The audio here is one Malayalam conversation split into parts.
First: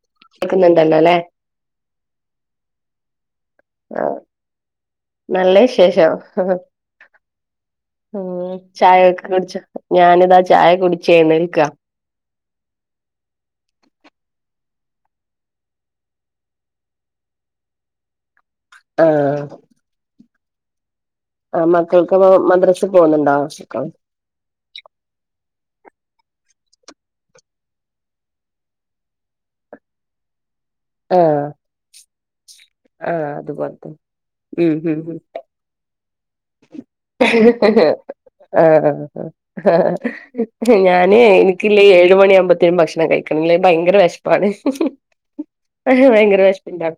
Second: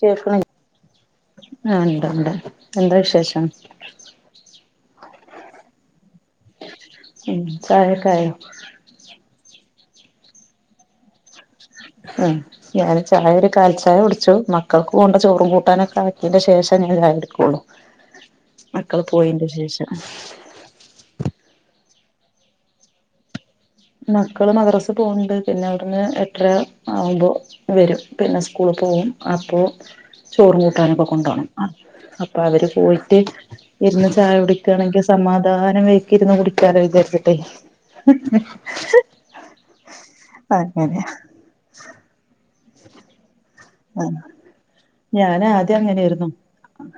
കേക്ക്ണില്ലേ, കേക്കുന്നുണ്ടല്ലോ അല്ലെ ആ ഉണ്ട് ഉണ്ട് എന്താ വിശേഷം? ആ നല്ല വിശേഷം ചായൊക്കെ ആയോ? ഉം ചായയൊക്കെ കുടിച്ച് ഞാനിതാ ചായ കുടിച്ചെയ്ന്നേക്കാ ആ ഞാൻ ചായ ഒരു കാൽച്ചായ കുടിച്ചു മക്കൾക്ക് കൊണ്ട് ചോറും കൂട്ടാനൊക്കെ ആക്കിയന്റെ ശേഷം ഞങ്ങള് ചായ കുടിക്കുള്ളു [inaudible] മക്കള് ആ പോയിന്റെ ശേഷം ആ മക്കൾക്ക് മദ്രസിൽ പോകുന്നുണ്ടോ ആ മക്കള് മദ്രസ്സ് പോവ്ണ്ട് പിന്നെ അവിടുന്ന് എട്ടര ആവുമ്പോ വരും പിന്നെ സ്കൂള് പോവും അപ്പോ ചോറും കൂട്ടാനൊക്കെ ആ കൊണ്ടുപോണം. അപ്പൊ അവര് ആ പോയിട്ട് അതുപോലത്തെ ഇരുന്ന് ചായ ഉം ഉം കുടിക്കാണെങ്കിൽ ഉം സമാധാനമായി ഇരുന്ന് കുടിക്കാലൊ വിചാരിച്ചിട്ടെ ആ അങ്ങനെ ഞാന് എനിക്കില്ലെ ഏഴ് മണി ആവുമ്പോത്തേനും ഭക്ഷണം കഴിക്കണം ഇല്ലേൽ ഭയങ്കര ആ വെഷ്പ്പാണ് ഞാൻ ആദ്യം പക്ഷെ അങ്ങനെയായിരുന്നു ഭയങ്കര വെഷപ്പിന്റെ ആളാ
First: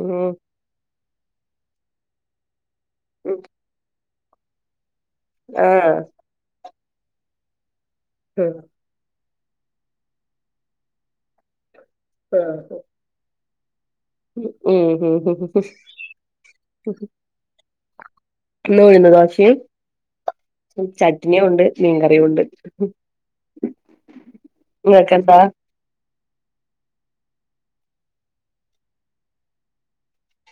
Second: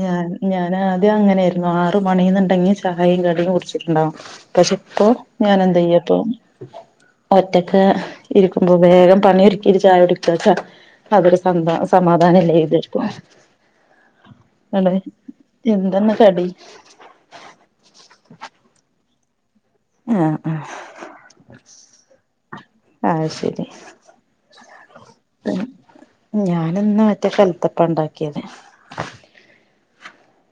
ഞാൻ ഞാനാദ്യം അങ്ങനെ ആയിരുന്നു ആറ് മണീന്ന്ണ്ടെങ്കി ചായയും ഉം കടിയും കുടിച്ചിട്ടുണ്ടാവും. പക്ഷെ ഇപ്പോ ഞാൻ ആ എന്താ ചെയ്യപ്പൊ ഒറ്റക്ക് ഉം ഇരിക്കുമ്പോ വേഗം പണി ഒരുക്കിട്ട് ചായ കുടിക്ക അതൊരു സന്ത സമാധാനല്ലെ എതെക്കും ഉ ഹ് ഹ് എന്തെന്ന് കടി ഇന്ന് ഉഴുന്ന് ദോശിം ആഹ് ആഹ് ചട്നിയും ഉണ്ട്, മീൻകറിയും ഉണ്ട് അത് ശരി ഇങ്ങക്കെന്താ ഞാനിന്ന് മറ്റേ കൽത്തപ്പ ഇണ്ടാക്കിയത്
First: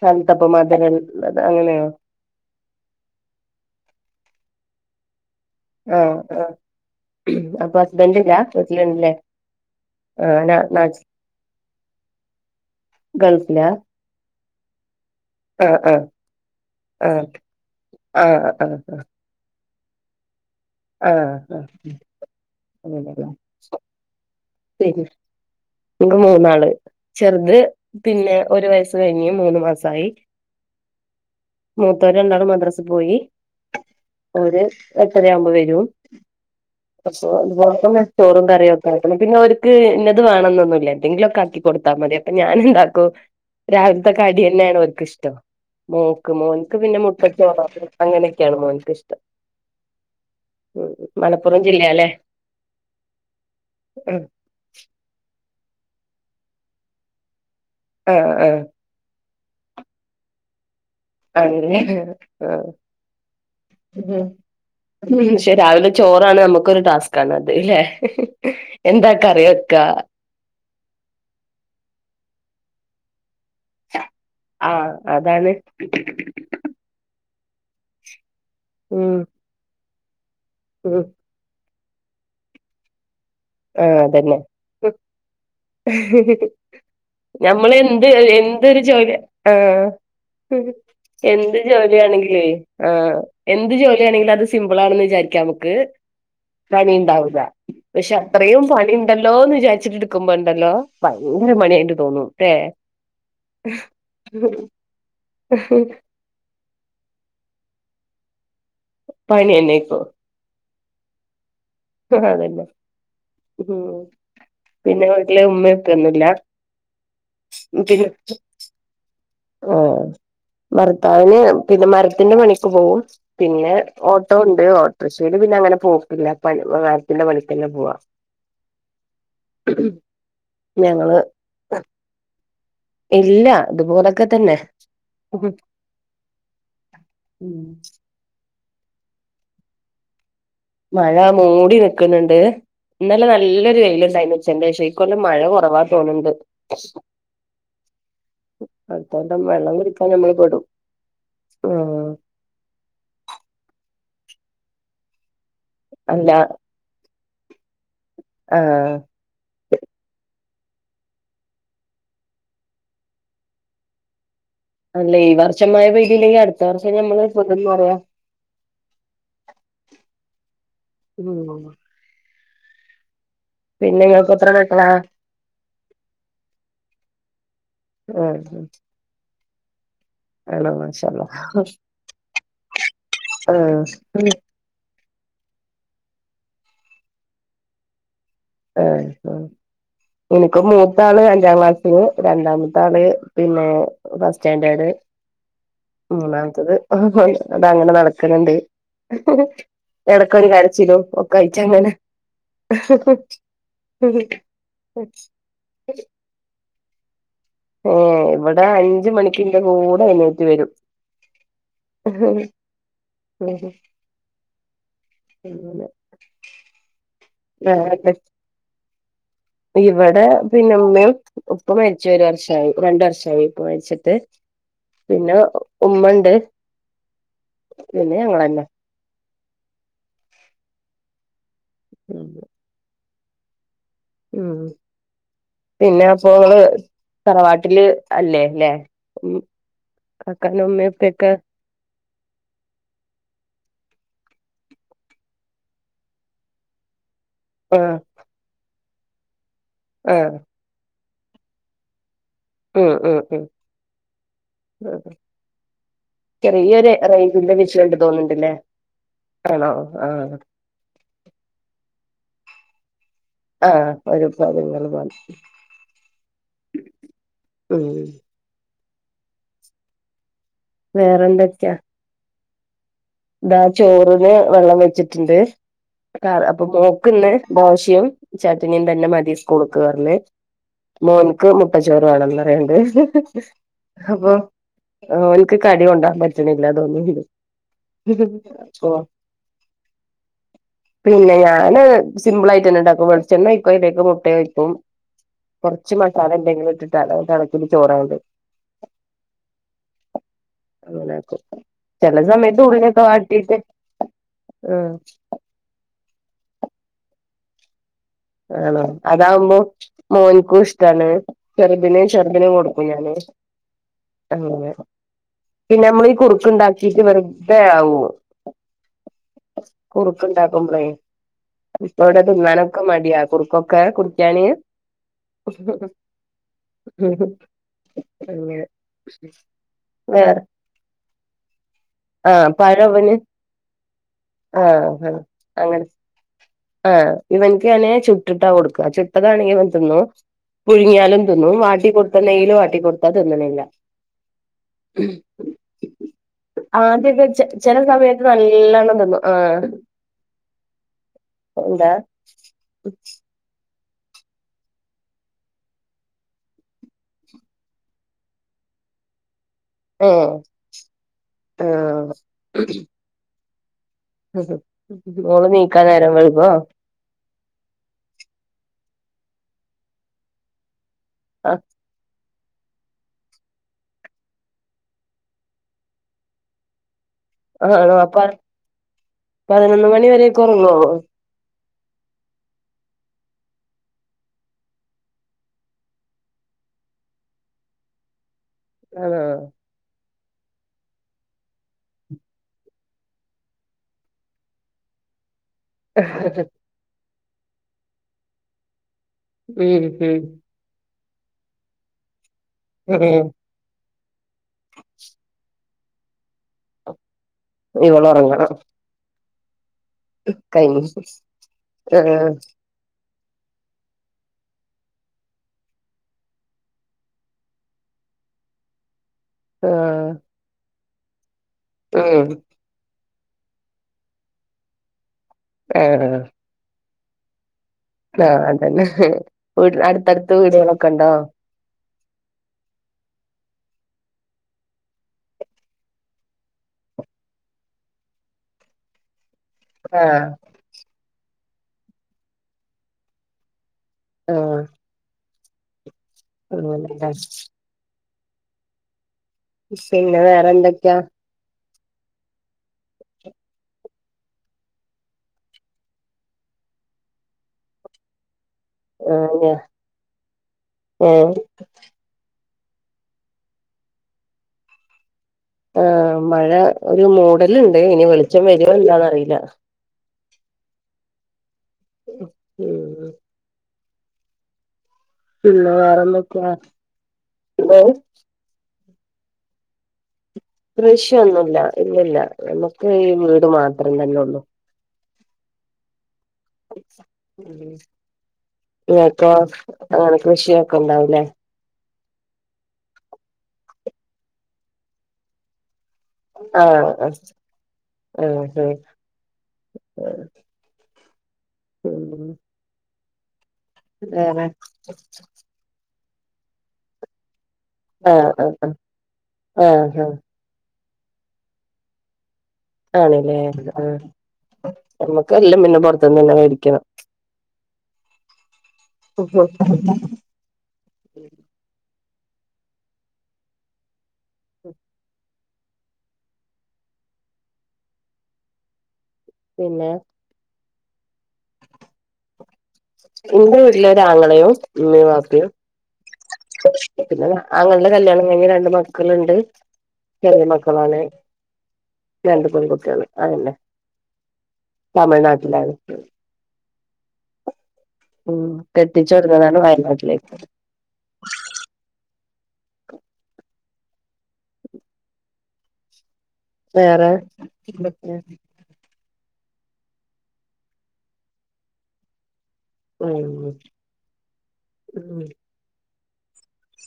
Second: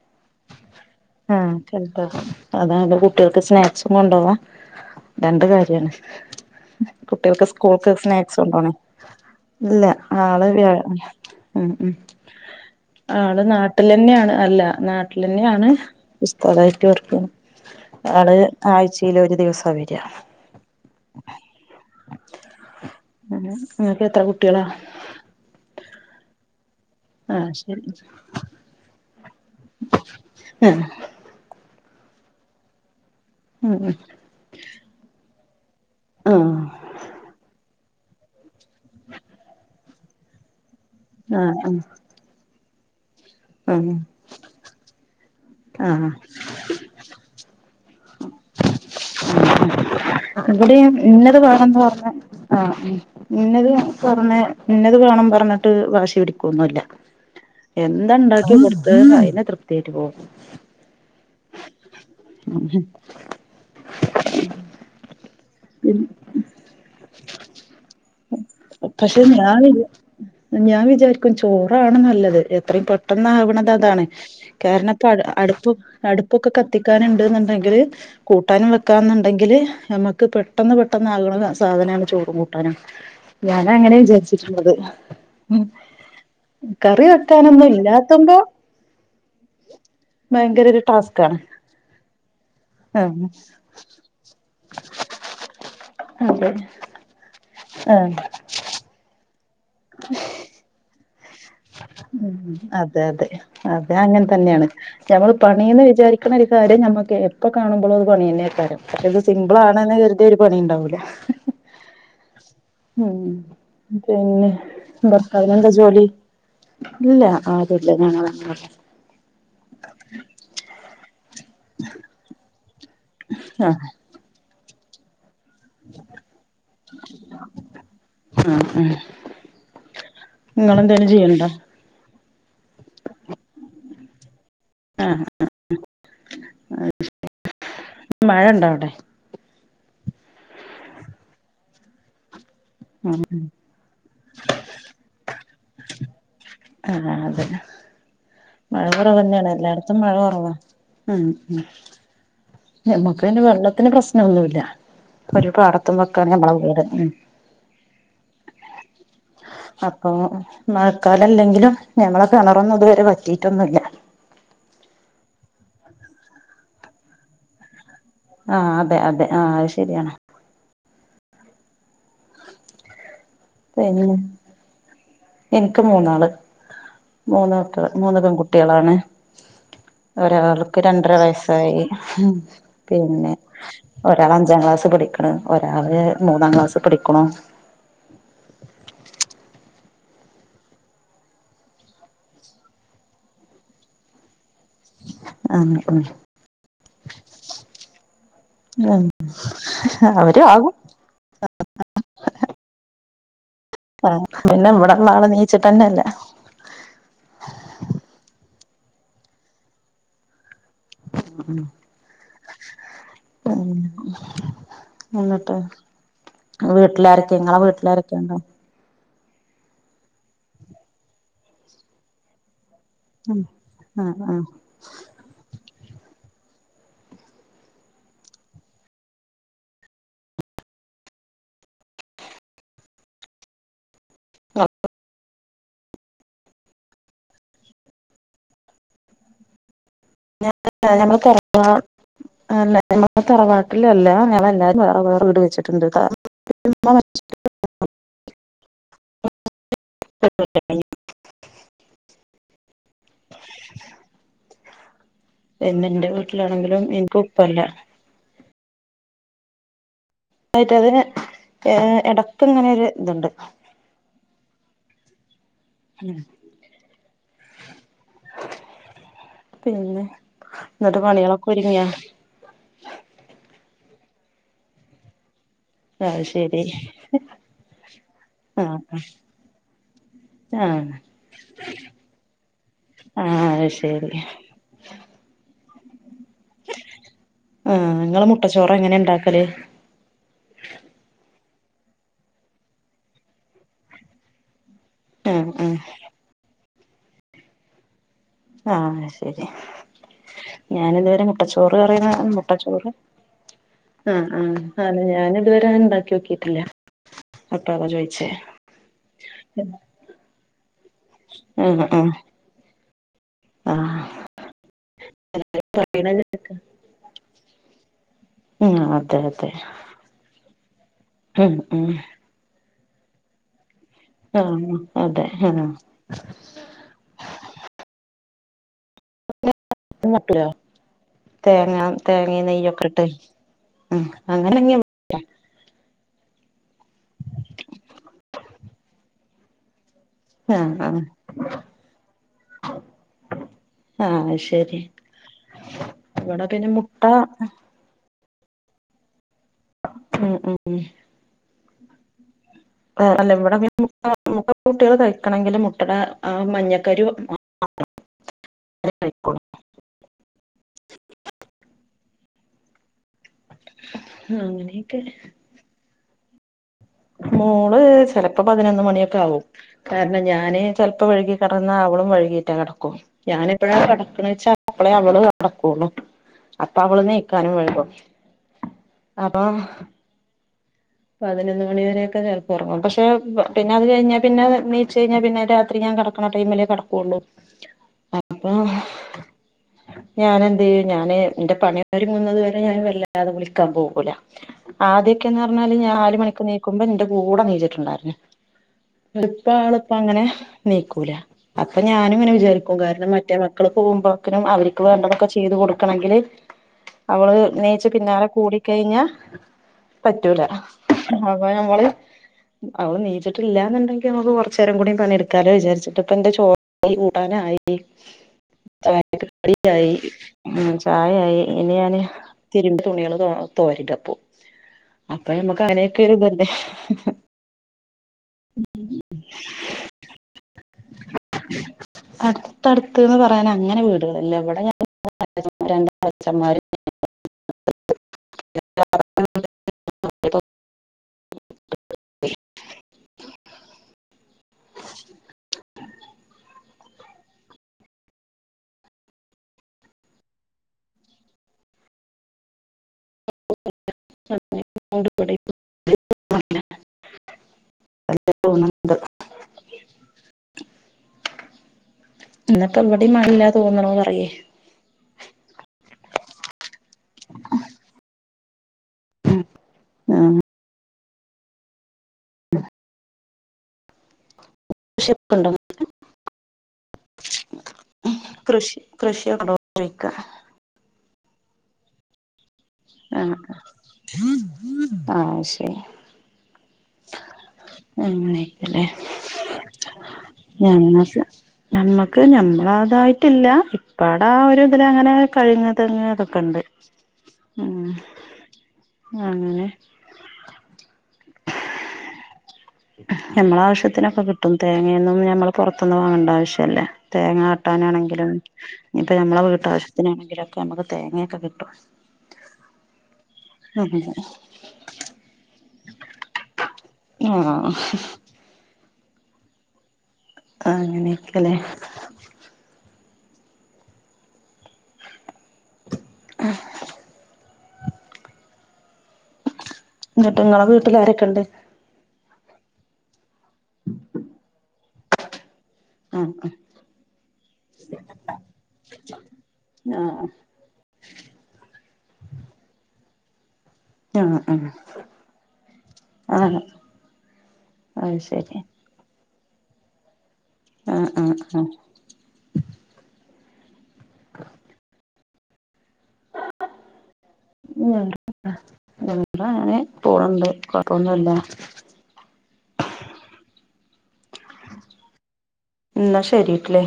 കൽത്തപ്പം മധരൽ ആഹ് കൽത്തപ്പം അതാ യാ കുട്ടിയാക്ക് സ്നാക്സും കൊണ്ടുപോവാ രണ്ട് കാ ര്യാണ് ആഹ് ആഹ് കുട്ടിയാക്ക് അപ്പൊ സ്കൂൾക്ക് ഹസ്ബൻഡില്ല സ്നാക്സ് കൊണ്ടോണെ വീട്ടിലുണ്ടല്ലേ ഇല്ല ആഹ് നാളെ നാ വ്യാഴം നാട്ടി ഉം ഉം ആള് ഗൾഫിലാ നാട്ടിലെന്നെയാണ് അല്ല നാ ട്ടിലെന്നെയാണ് ആഹ് ആഹ് ഉസ്താദായിട്ട് വർക്ക്‌ ആഹ് ചെയ്യാണ് ആള് ആഹ് ആഹ് ആയ്ചേ ല് ഒരു ദിവസാ വെരാ ആഹ് ആഹ് അങ്ങനെല്ലെ ഇങ്ങക്ക് എത്ര കുട്ടിയാളാ [unintelligible] ഇന്ക്ക് മൂന്നാള് ആഹ് ചെർത് ശരി പിന്നെ ഒരു വയസ്സ് കഴിഞ്ഞ് മൂന്ന് മാസായി ആഹ് മൂത്തോര് രണ്ടാളും മദ്രസ്സ് പോയി ഉം ഉം ഓര് എട്ടരയാവുമ്പോ വരും ആഹ് അപ്പൊ ഇതുപോലെ തന്നെ ചോറും കറിയൊക്കെ വെക്കണം പിന്നെ ഓർക്ക് ഇന്നത് വേണംന്നൊന്നുംല്ല എത്തെങ്കിലു ഒക്കെ ആക്കി ആഹ് കൊട്ത്താ മതി അപ്പൊ ഞാനെന്താക്കും ആഹ് രാവില്ത്തെ കടി തന്നെയാണ് ഓര്ക്ക് ഇഷ്ടം ആഹ് ആഹ് മോക്ക് മോൻക്ക് പിന്നെ മുട്ട ചോറോ അങ്ങനെയൊക്കെയാണ് മോൻക്ക് ഇഷ്ടം ഉം ഇവിടെയെം. ഇന്നത് മലപ്പുറം വേറെന്താ ജില്ലയാല്ലേ പറഞ്ഞ് ആ മ്മ് മിന്നത് ഉം പൊറമെ.. ഇന്നത് വേണം പർഞ്ഞിട്ട് വാശി പിടികൊന്നില്ല ആഹ് എന്താണ്ടാകി ആഹ് കൊട് ഹ് അയിന ത്യപ്തിയായിട്ട് പോവും അങ്ങനെണ് ആഹ് ഉം ഷെ രാവിലെ ചോറാണ് നമ്മുക്കൊരു ടാസ്കാണത് ലെ പക്ഷെ ഞാൻ എന്താക്കറിവെക്ക വിചാ ഞാൻ വിചാരിക്കും ചോറാണ് നല്ലത് എത്രേം പെട്ടെന്നാവ്ണത് അതാണ് കാരണം ആഹ് ഇപ്പ അ അതാണ് അടുപ്പ് അടുപ്പൊക്കെ കത്തിക്കാന്ണ്ട് ന്നുണ്ടെങ്കില് കൂട്ടാനും ഉം വെക്കാെന്ന്ണ്ടെങ്കില് നമുക്ക് പെട്ടെന്ന് ഉം പെട്ടെന്ന് ആകണ സാധനാണ് ചോറും കൂട്ടാനും. ഞാനങ്ങനെ വിചാരിച്ചിട്ടുള്ളത്.. കറി വെക്കാനൊന്നും നമ്മള് എന്ത് ഇല്ലാത്തുമ്പോ എന്തൊരു ജോലി ആഹ്.. ഭയങ്കര ഒരു ടാസ്കാണ് എന്ത് ജോലിയാണെങ്കിലെ ആഹ് എന്ത് ജോലിയാണെങ്കിലെ അത് സിംബിളാണെന്ന് വിചാരിക്കാവു ക്ക്‌ അതെ പണിണ്ടാവുലാ പഷെ ആഹ് അത്രയും പണി ഇണ്ടല്ലോന്ന് വിചാരിച്ചിട്ട് ടുക്കുമ്പോണ്ടല്ലോ ഉം ഉം അതെ അതെ അതെ അങ്ങൻ തന്നെയാണ് ഞമ്മള് പണീന്ന് വിചാരി ക്ണ ഒരു കാര്യം നമക്ക് എപ്പൊ കാണുമ്പോളും അത് പണിന്നെകാരം. അത് പണി സിമ്പിളാണ്ന്ന് തന്നെക്കോ കെർ ഒരു പണിണ്ടാവൂല അതന്നെ ഉം ഉം പിന്നെ പിന്നെ വീട്ടില് ഭർത്താവിനെന്താ ഉമ്മയും ഉപ്പയും ജോലി ഒന്നുമില്ല ഇല്ല ആരുല്ല ഞ പിന്നെ [unintelligible] ആഹ് ഭർത്താവിന് പിന്നെ മരത്തിന്റെ പണിക്ക് പോവും പിന്നെ ആഹ് ഓട്ട് ട്ടൊണ്ട് ഓട്ടോറിഷീല് പിന്നെ അങ്ങനെ പോക്കില്ല പ്പ മർത്തിന്റെ പണികെന്നെ പോവാ. ഉം നിങ്ങെളന്തേലും ഞങ്ങള് ചെയ്യ് ഇല്ല ഇതുപോലൊക്കെതന്നെ. ആഹ് ആഹ് മഴണ്ടോഅവിടെ മഴ മൂടി നിക്ക്ണ് ണ്ട് ഉം ഇന്നലെ നല്ലൊരു വെയിലുണ്ടായിരുന്നു. ഉചന്റെഷേ ഇക്കൊല്ലം മഴ കൊറവാ തോന്ന്ണ്ട്. ആഹ് അതെ മഴ കുറവ് അട്തൊല്ലം തന്നെയാണ് വെള്ളം എല്ലായിടത്തും കുടിക്കാൻ മഴ നമ്മൾ കുറവാ പെടും ആഹ് ഞമ്മക്കയ്ന് വെള്ളത്തിന് പ്രശ്നൊന്നുല.. ഒരു പാടത്തു അല്ല വക്കാണ് ഞമ്മളെ വീട് ഉം ആഹ് അപ്പൊ മഴക്കാലല്ലെങ്കിലും ഞങ്ങളെ കെണറോന്നുതുവരെ വറ്റിട്ടൊന്നുല്ല. അല്ലേ ഈ വർഷമയ പെയ്തീലങ്കി അടുത്ത വർഷം ഞമ്മള് പെടുന്ന് അറിയ. ആഹ് അതെ അതെ ആഹ്. ശരിയാണ്.. [unintelligible] പിന്നെ ഇങ്ങൾക്ക് എത്ര മക്കളാ.. ഇൻക്ക് മൂന്നാള് മൂന്നമക്കള് മൂന്ന്‌ ആഹ് പെൺകുട്ടിളാണ്. ആണോ ഒരോർക്ക് മാഷാ രണ്ടര അല്ലാഹ് വയസായി ഹും പിന്നെ. ആഹ് ഒരാൾ അഞ്ചാം ക്ലാസ് പടിക്ണ് ഒരാള് മൂന്നാം ക്ലാസ് പടികുണു. ഏഹ് പ്പൊ. ഇന്ക്കും മൂത്താള് അഞ്ചാം ക്ലാസ്സിലു രണ്ടാമത്താള് പിന്നെ. ഫസ്റ്റാൻഡേട്. ആങ്ങെകു [unintelligible] മൂന്നാമത്തത് അഹ് [unintelligible] അങ്ങനെ നടക്ണ് ണ്ട് ഉം അവര് എടക്കൊരു ആകും കരച്ചിലും ഒക്കായിറ്റങ്ങനെ ആഹ് പിന്നെ ഇവിടെള്ളആള് നീച്ചിട്ടെന്നെല്ല. ഏഹ് ഇവിടെ അഞ്ചു മണിക്കിന്റെ കൂടെ എണീറ്റ് വരും. ഉം [unintelligible] ങ്ങ വീട്ടിലാരൊ [unintelligible] ഇവടെ പിന്നെമ്മേം ഉപ്പമ ച്ചു ഒരുവർഷായി രണ്ട് വർഷായി ഇപ്പ മരിച്ചിട്ട് ആഹ് ആഹ് പിന്നെ ഉമ്മണ്ട് പിന്നെ ഞങ്ങളന്നെ ഉം ഉം പിന്നെ അപ്പോള് തറവാട്ടില് അല്ലേല്ലേ ഉം കാക്കൻ്റെ ഉമ്മേ ഉപ്പേക്കെ ആഹ് അല്ല ഞങ്ങൾ തറവാട്ടിലല്ല ഞങ്ങള് എല്ലാരും വേറെ വേറെ വീട് വെച്ചിട്ടുണ്ട്ട്ടോ ആഹ് ആഹ് [unintelligible] ഉം ഉം ഉം അഹ് പിന്നെ ഇന്റെ വീട്ടിലാണെങ്കിലും ചെറിയൊരു എനിക്ക് റേയിഞ്ചിന്റെ ഉപ്പല്ല വിശയണ്ട് തോന്നുണ്ടില്ലേ ആണോ ആഹ് ആയ്ട്ടതിന് ഏഹ് എടക്ക്ങ്ങനെ ഒരു ഇതുണ്ട് ആഹ് ഇപ്പവരും [unintelligible] ഉം ഉം പിന്നെ ഇന്നത്തെ പണികളെക്കെ വേറെന്തൊക്കെയാ ഒരൂങ്ങിയോ ഇതാ ചോറിന് വെള്ളം വെച്ചിട്ടുണ്ട് അത് കാ ശരി അപ്പം മോക്ക് ഇന്ന് ദോശയും ആഹ് ചട്ടിനിയും തന്നെ മതി സ്കൂൾക്ക് അർഞ്ഞ് ആഹ് മോൻക്ക് മുട്ടച്ചോറ് വേണന്ന് പറയ്ണ്ട് ആഹ് അത് ശരി അപ്പൊ ഓൻക്ക് കടി കൊണ്ടആൻ പറ്റണില്ലാ തോന്ന്ണ്ട് ആഹ് നിങ്ങള് മുട്ടച്ചോറ് എങ്ങനെ ഇണ്ടാക്കല് പിന്നെ ഞാന് സിമ്പിളായിട്ടന്നെ ണ്ടാക്കും വെളെണ്ണ ഒഴിക്കും അതിലേയ്ക്ക് മുട്ട ഒഴിക്കും ആഹ് ആഹ് കുറച്ച് മസാല എന്തെങ്കിലും ഇട്ടിട്ടാട്ടോ കണക്കിന് ചോറാണ്ട് ആഹ് ശെരിയ ഞാന് ഇതുവരെ അങ്ങനാക്കും മുട്ടച്ചോറ് കറിന്ന് ചില മുട്ട സമയത്ത് ചോറും ഉള്ളിയൊക്കെ വാട്ടിയിട്ട് ആഹ് ആഹ് ഉം അതെ ഞാന് ഇതുവരെഅഹ് ഇണ്ടാക്കി നോക്കിട്ടില്ല ന്നട്ടാപൊ ചോയ്ചേ ആണോ അതാവുമ്പോ മോൻക്കും ഇഷ്ടാണ് ആഹ് ചെറുതിന് ആഹ് ചെറുതിന് കൊടുക്കും ഞാന് ആഹ് അങ്ങനെ പിന്നെ ഞമ്മള് ഈ ണത് കുറുക്ക് ഉണ്ടാക്കീട്ട് വെറുതെ ആവും ഉം അതെ അതെ കുറുക്ക് ഉണ്ടാക്കുമ്പളേ ഉം ഉം ഇപ്പ തിന്നാനൊക്കെ മടിയാ കുറക്കൊക്കെ ആഹ് അതെ മം അങ്ങനെ വേറെ വെള്ളത്തിലോ തേങ്ങ, തേങ്ങയും ആഹ് നെയ്യ് ഒക്കെ ഇട്ട്. പഴവന് ഉം അങ്ങനെണെങ്കി അങ്ങൻ ആഹ് ഇവൻക്കാണെ ചുട്ടിട്ടാ കൊട്ക്ക് ചുട്ടതാണെങ്കി ഇവൻ തിന്നും. ആഹ് ആഹ് പുഴുങ്ങിയാലും തിന്നും. വാട്ടി കൊടുത്ത നെയ്യില് വാട്ടി കൊടുത്ത തിന്ന്ണില്ല. അഹ് ശെരി, ഇവിടെ പിന്നെ മുട്ട ആദ്യൊക്കെ ചെ ചെല സമയത്ത് നല്ലോണം തിന്നും. ആഹ്, മ് മ് എന്താ? ആഹ്, അല്ല ഇവിടെ പിന്നെ മുട്ട മുട്ട കുട്ടിയള് കഴിക്കണെങ്കിൽ മുട്ടടെ ആ മഞ്ഞക്കരുവ് ഉം കയ്ക്കും. ഏഹ്, ആഹ് അങ്ങനെയൊക്കെ മോള് നീക്കാൻ നേരം വെയ്കോ? മോള് ചെലപ്പോ പതിനൊന്ന് മണിയൊക്കെ ആവും. കാരണം ഞാന് ചെൽപ്പ വെയികി ആഹ് കെടന്ന അവളും വൈകീട്ടാ കെടക്കൂ. ഞാനെപ്പളാ കെടക്ക്ണെ വെച്ചാ അപ്പളേ അവള് കെടക്കുള്ളു. അപ്പ അവള് നീക്കാനും വൈകും. ആണോ പ അപ്പം കൊറയോ? പതിനൊന്ന് മണി വരെയൊക്കെ ചേലെപ്പൊറങ്ങും. പക്ഷേ, പിന്നെ അത് കഴിഞ്ഞാ പിന്ന നീച്ചഴിഞ്ഞാൽ പിന്നെ രാത്രി ഞാൻ കട ക്കണ ടൈമ്ലേ കടക്കുള്ളൂ. ആണോ [unintelligible] ഞാനെന്തെയ്യും ഞാന് എന്റെ പണി ഒന്നൊരുങ്ങന്നത് വരെ ഞാൻ വല്ലാതെ വിളിക്കാൻ പോകൂല. ആദ്യയൊക്കെ ന്നർഞ്ഞാല് നാല് മണിക്ക് നീക്കുമ്പോ എന്റെ കൂടെ നീച്ച് ട്ട്ണ്ടായിര്ന്ന്. ഇങ്ങട്ട് ഇപ്പ ആള് ഉം ഇപ്പ ഉം അങ്ങനെ നീക്കൂല. അപ്പ ഞാന് ഇങ്ങനെ വിചാരിക്കും കാരണം ഉം മറ്റേ മ ക്കള് പോവുമ്പോക്കിനും അവര്ക്ക് വേണ്ടതൊക്കെ ചെയ്ത് കൊടുക്കണെങ്കില് അവള് നീച്ച് പിന്നാലെ ഇവളൊറങ്ങണം കൂടികഴിഞ്ഞാ പറ്റൂല. കഴിഞ്ഞ് അപ്പൊ നമ്മള് ആഹ് അവള് നീച്ചിട്ടില്ലാന്ന്ണ്ടെങ്കി നമക്ക് കൊർച്ചേരം കൂടി പണിയെടുക്കാലോ വിചാരിച്ചിട്ട് ഇപ്പന്റെ ചോ [unintelligible] കൂട്ടാന ആയിനി. ചായക്ക് കടിയായി. ആഹ് ചായയായി ഇനി ഞാന് ഉം തിരുമ്പിയ തുണികള് തോ തോരട് ഇപ്പോ. അപ്പൊ നമ്മക്ക് അങ്ങനെയൊക്കെ ആഹ് ഒര് ഇത് ഇല്ലേ. ആ അതന്നെ ഇഹ്, അടുത്തട്ത്ത് വീടുകളൊക്കെണ്ടോ? അട്ത്തട്ത്ത്ന്ന് പറയാന അങ്ങനെ വീടുകളില്ല ഇവിടെ ഞാ [unintelligible] രണ്ട് അച്ഛൻമാര് ആഹ് ആഹ് [unintelligible] പിന്നെ വേറെന്തെക്കെയാ? [inaudible] അങ്ങനെയൊക്കെ പോവുണ്ട് ഇബടിം. [unintelligible] [unintelligible] ഏഹ് ഇന്ന്പ്പോ ഇവിടെയും മഴ ഇല്ലാ തോന്ന്ണ് പറയ്. ആഹ് മഴ ഒരു മൂടല്ണ്ട്. ഇനി വെളിച്ചം വരോ എന്താന്ന് അറീല. മ് കൃഷിയൊക്കെ ഉണ്ടോ പിന്ന വേറെന്തൊക്കയാ? എന്താണ്? കൃഷി ആണോ ചോയിക്ക്. കൃഷിയൊന്നുല്ല ഇല്ലല്ല. നമുക്ക് ഈ ആഹ് വീട് മാത്രം തന്നെ ഒള്ളു. ആഹ് ശരി ഉം അങ്ങനെയൊക്കെല്ലേ ഇങ്ങക്കൊ അങ്ങനെ കൃഷിയൊക്കെണ്ടാവൂലേ? നമ്മക്ക് ഞമ്മളതായിട്ടില്ല ഇപ്പടാ ഒരു ഇതില് അങ്ങനെ കഴ്ങ്ങ് തെങ്ങ് അതൊക്കെ ഉണ്ട് ആഹ് ആഹ് ഉം ആഹ് ആഹ് അങ്ങനെ ആഹ് [unintelligible] ഞമ്മളെ ആവശ്യത്തിനൊക്കെ വേറെ കിട്ടും തേങ്ങയൊന്നും ഞമ്മള് പൊറത്ത്ന്ന് വാങ്ങണ്ട ആവശ്യല്ല. തേങ്ങ ആഹ് ആട്ടാനാണെങ്കിലും ആഹ് ഇപ്പ നമ്മളെ ആഹ് ആഹ് വീട്ടാവശ്യത്തിനാണെങ്കിലൊക്കെ നമക്ക് തേങ്ങക്കെ കിട്ടും. ആണ് ലേ ആഹ് അങ്ങനെ നമ്മുക്ക് എല്ലും പിന്നെ പൊറത്ത്ന്നന്നെ മേടിക്കണം. ആഹ് ആഹ് ആഹ് അങ്ങനെക്കലേ ഉം പിന്നെ ഇന്നെട്ട് ഇങ്ങളെ വീട്ടിലാരെക്കെണ്ട്? ഇന്റെ വീട്ടില് ഒരാങ്ങളെയും ഇമ്മേം വാപ്പയും ആഹ് പിന്നെന്താ ആങ്ങളുടെ കല്യാണം കഴിഞ്ഞ് രണ്ട് മക്കള്ണ്ട്. ആഹ് ചെറ്യേ മക്കളാണ് രണ്ട് പെൺകുട്ട്യേള് അതന്നെ. ആഹ് ആഹ് തമിഴ്നാട്ടിലാണ് അതാണ് ഉം കെട്ടിച്ചോട്ന്നതാണ് വയനാട്ടിലേക്ക് ആഹ് ആഹ് ഉം വേറെ ഉം ഇങ്ങള്ക്കെത്താ ഞങ്ങള് അങ്ങനെ പോണ് ഇണ്ട് കൊഴപ്പൊന്നുല്ല [unintelligible] ഉം എന്നാ ശെരിട്ട്ലേ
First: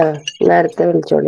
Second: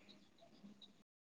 ആഹ് ഇന്നാ അട്ത്ത വിളിച്ചോളി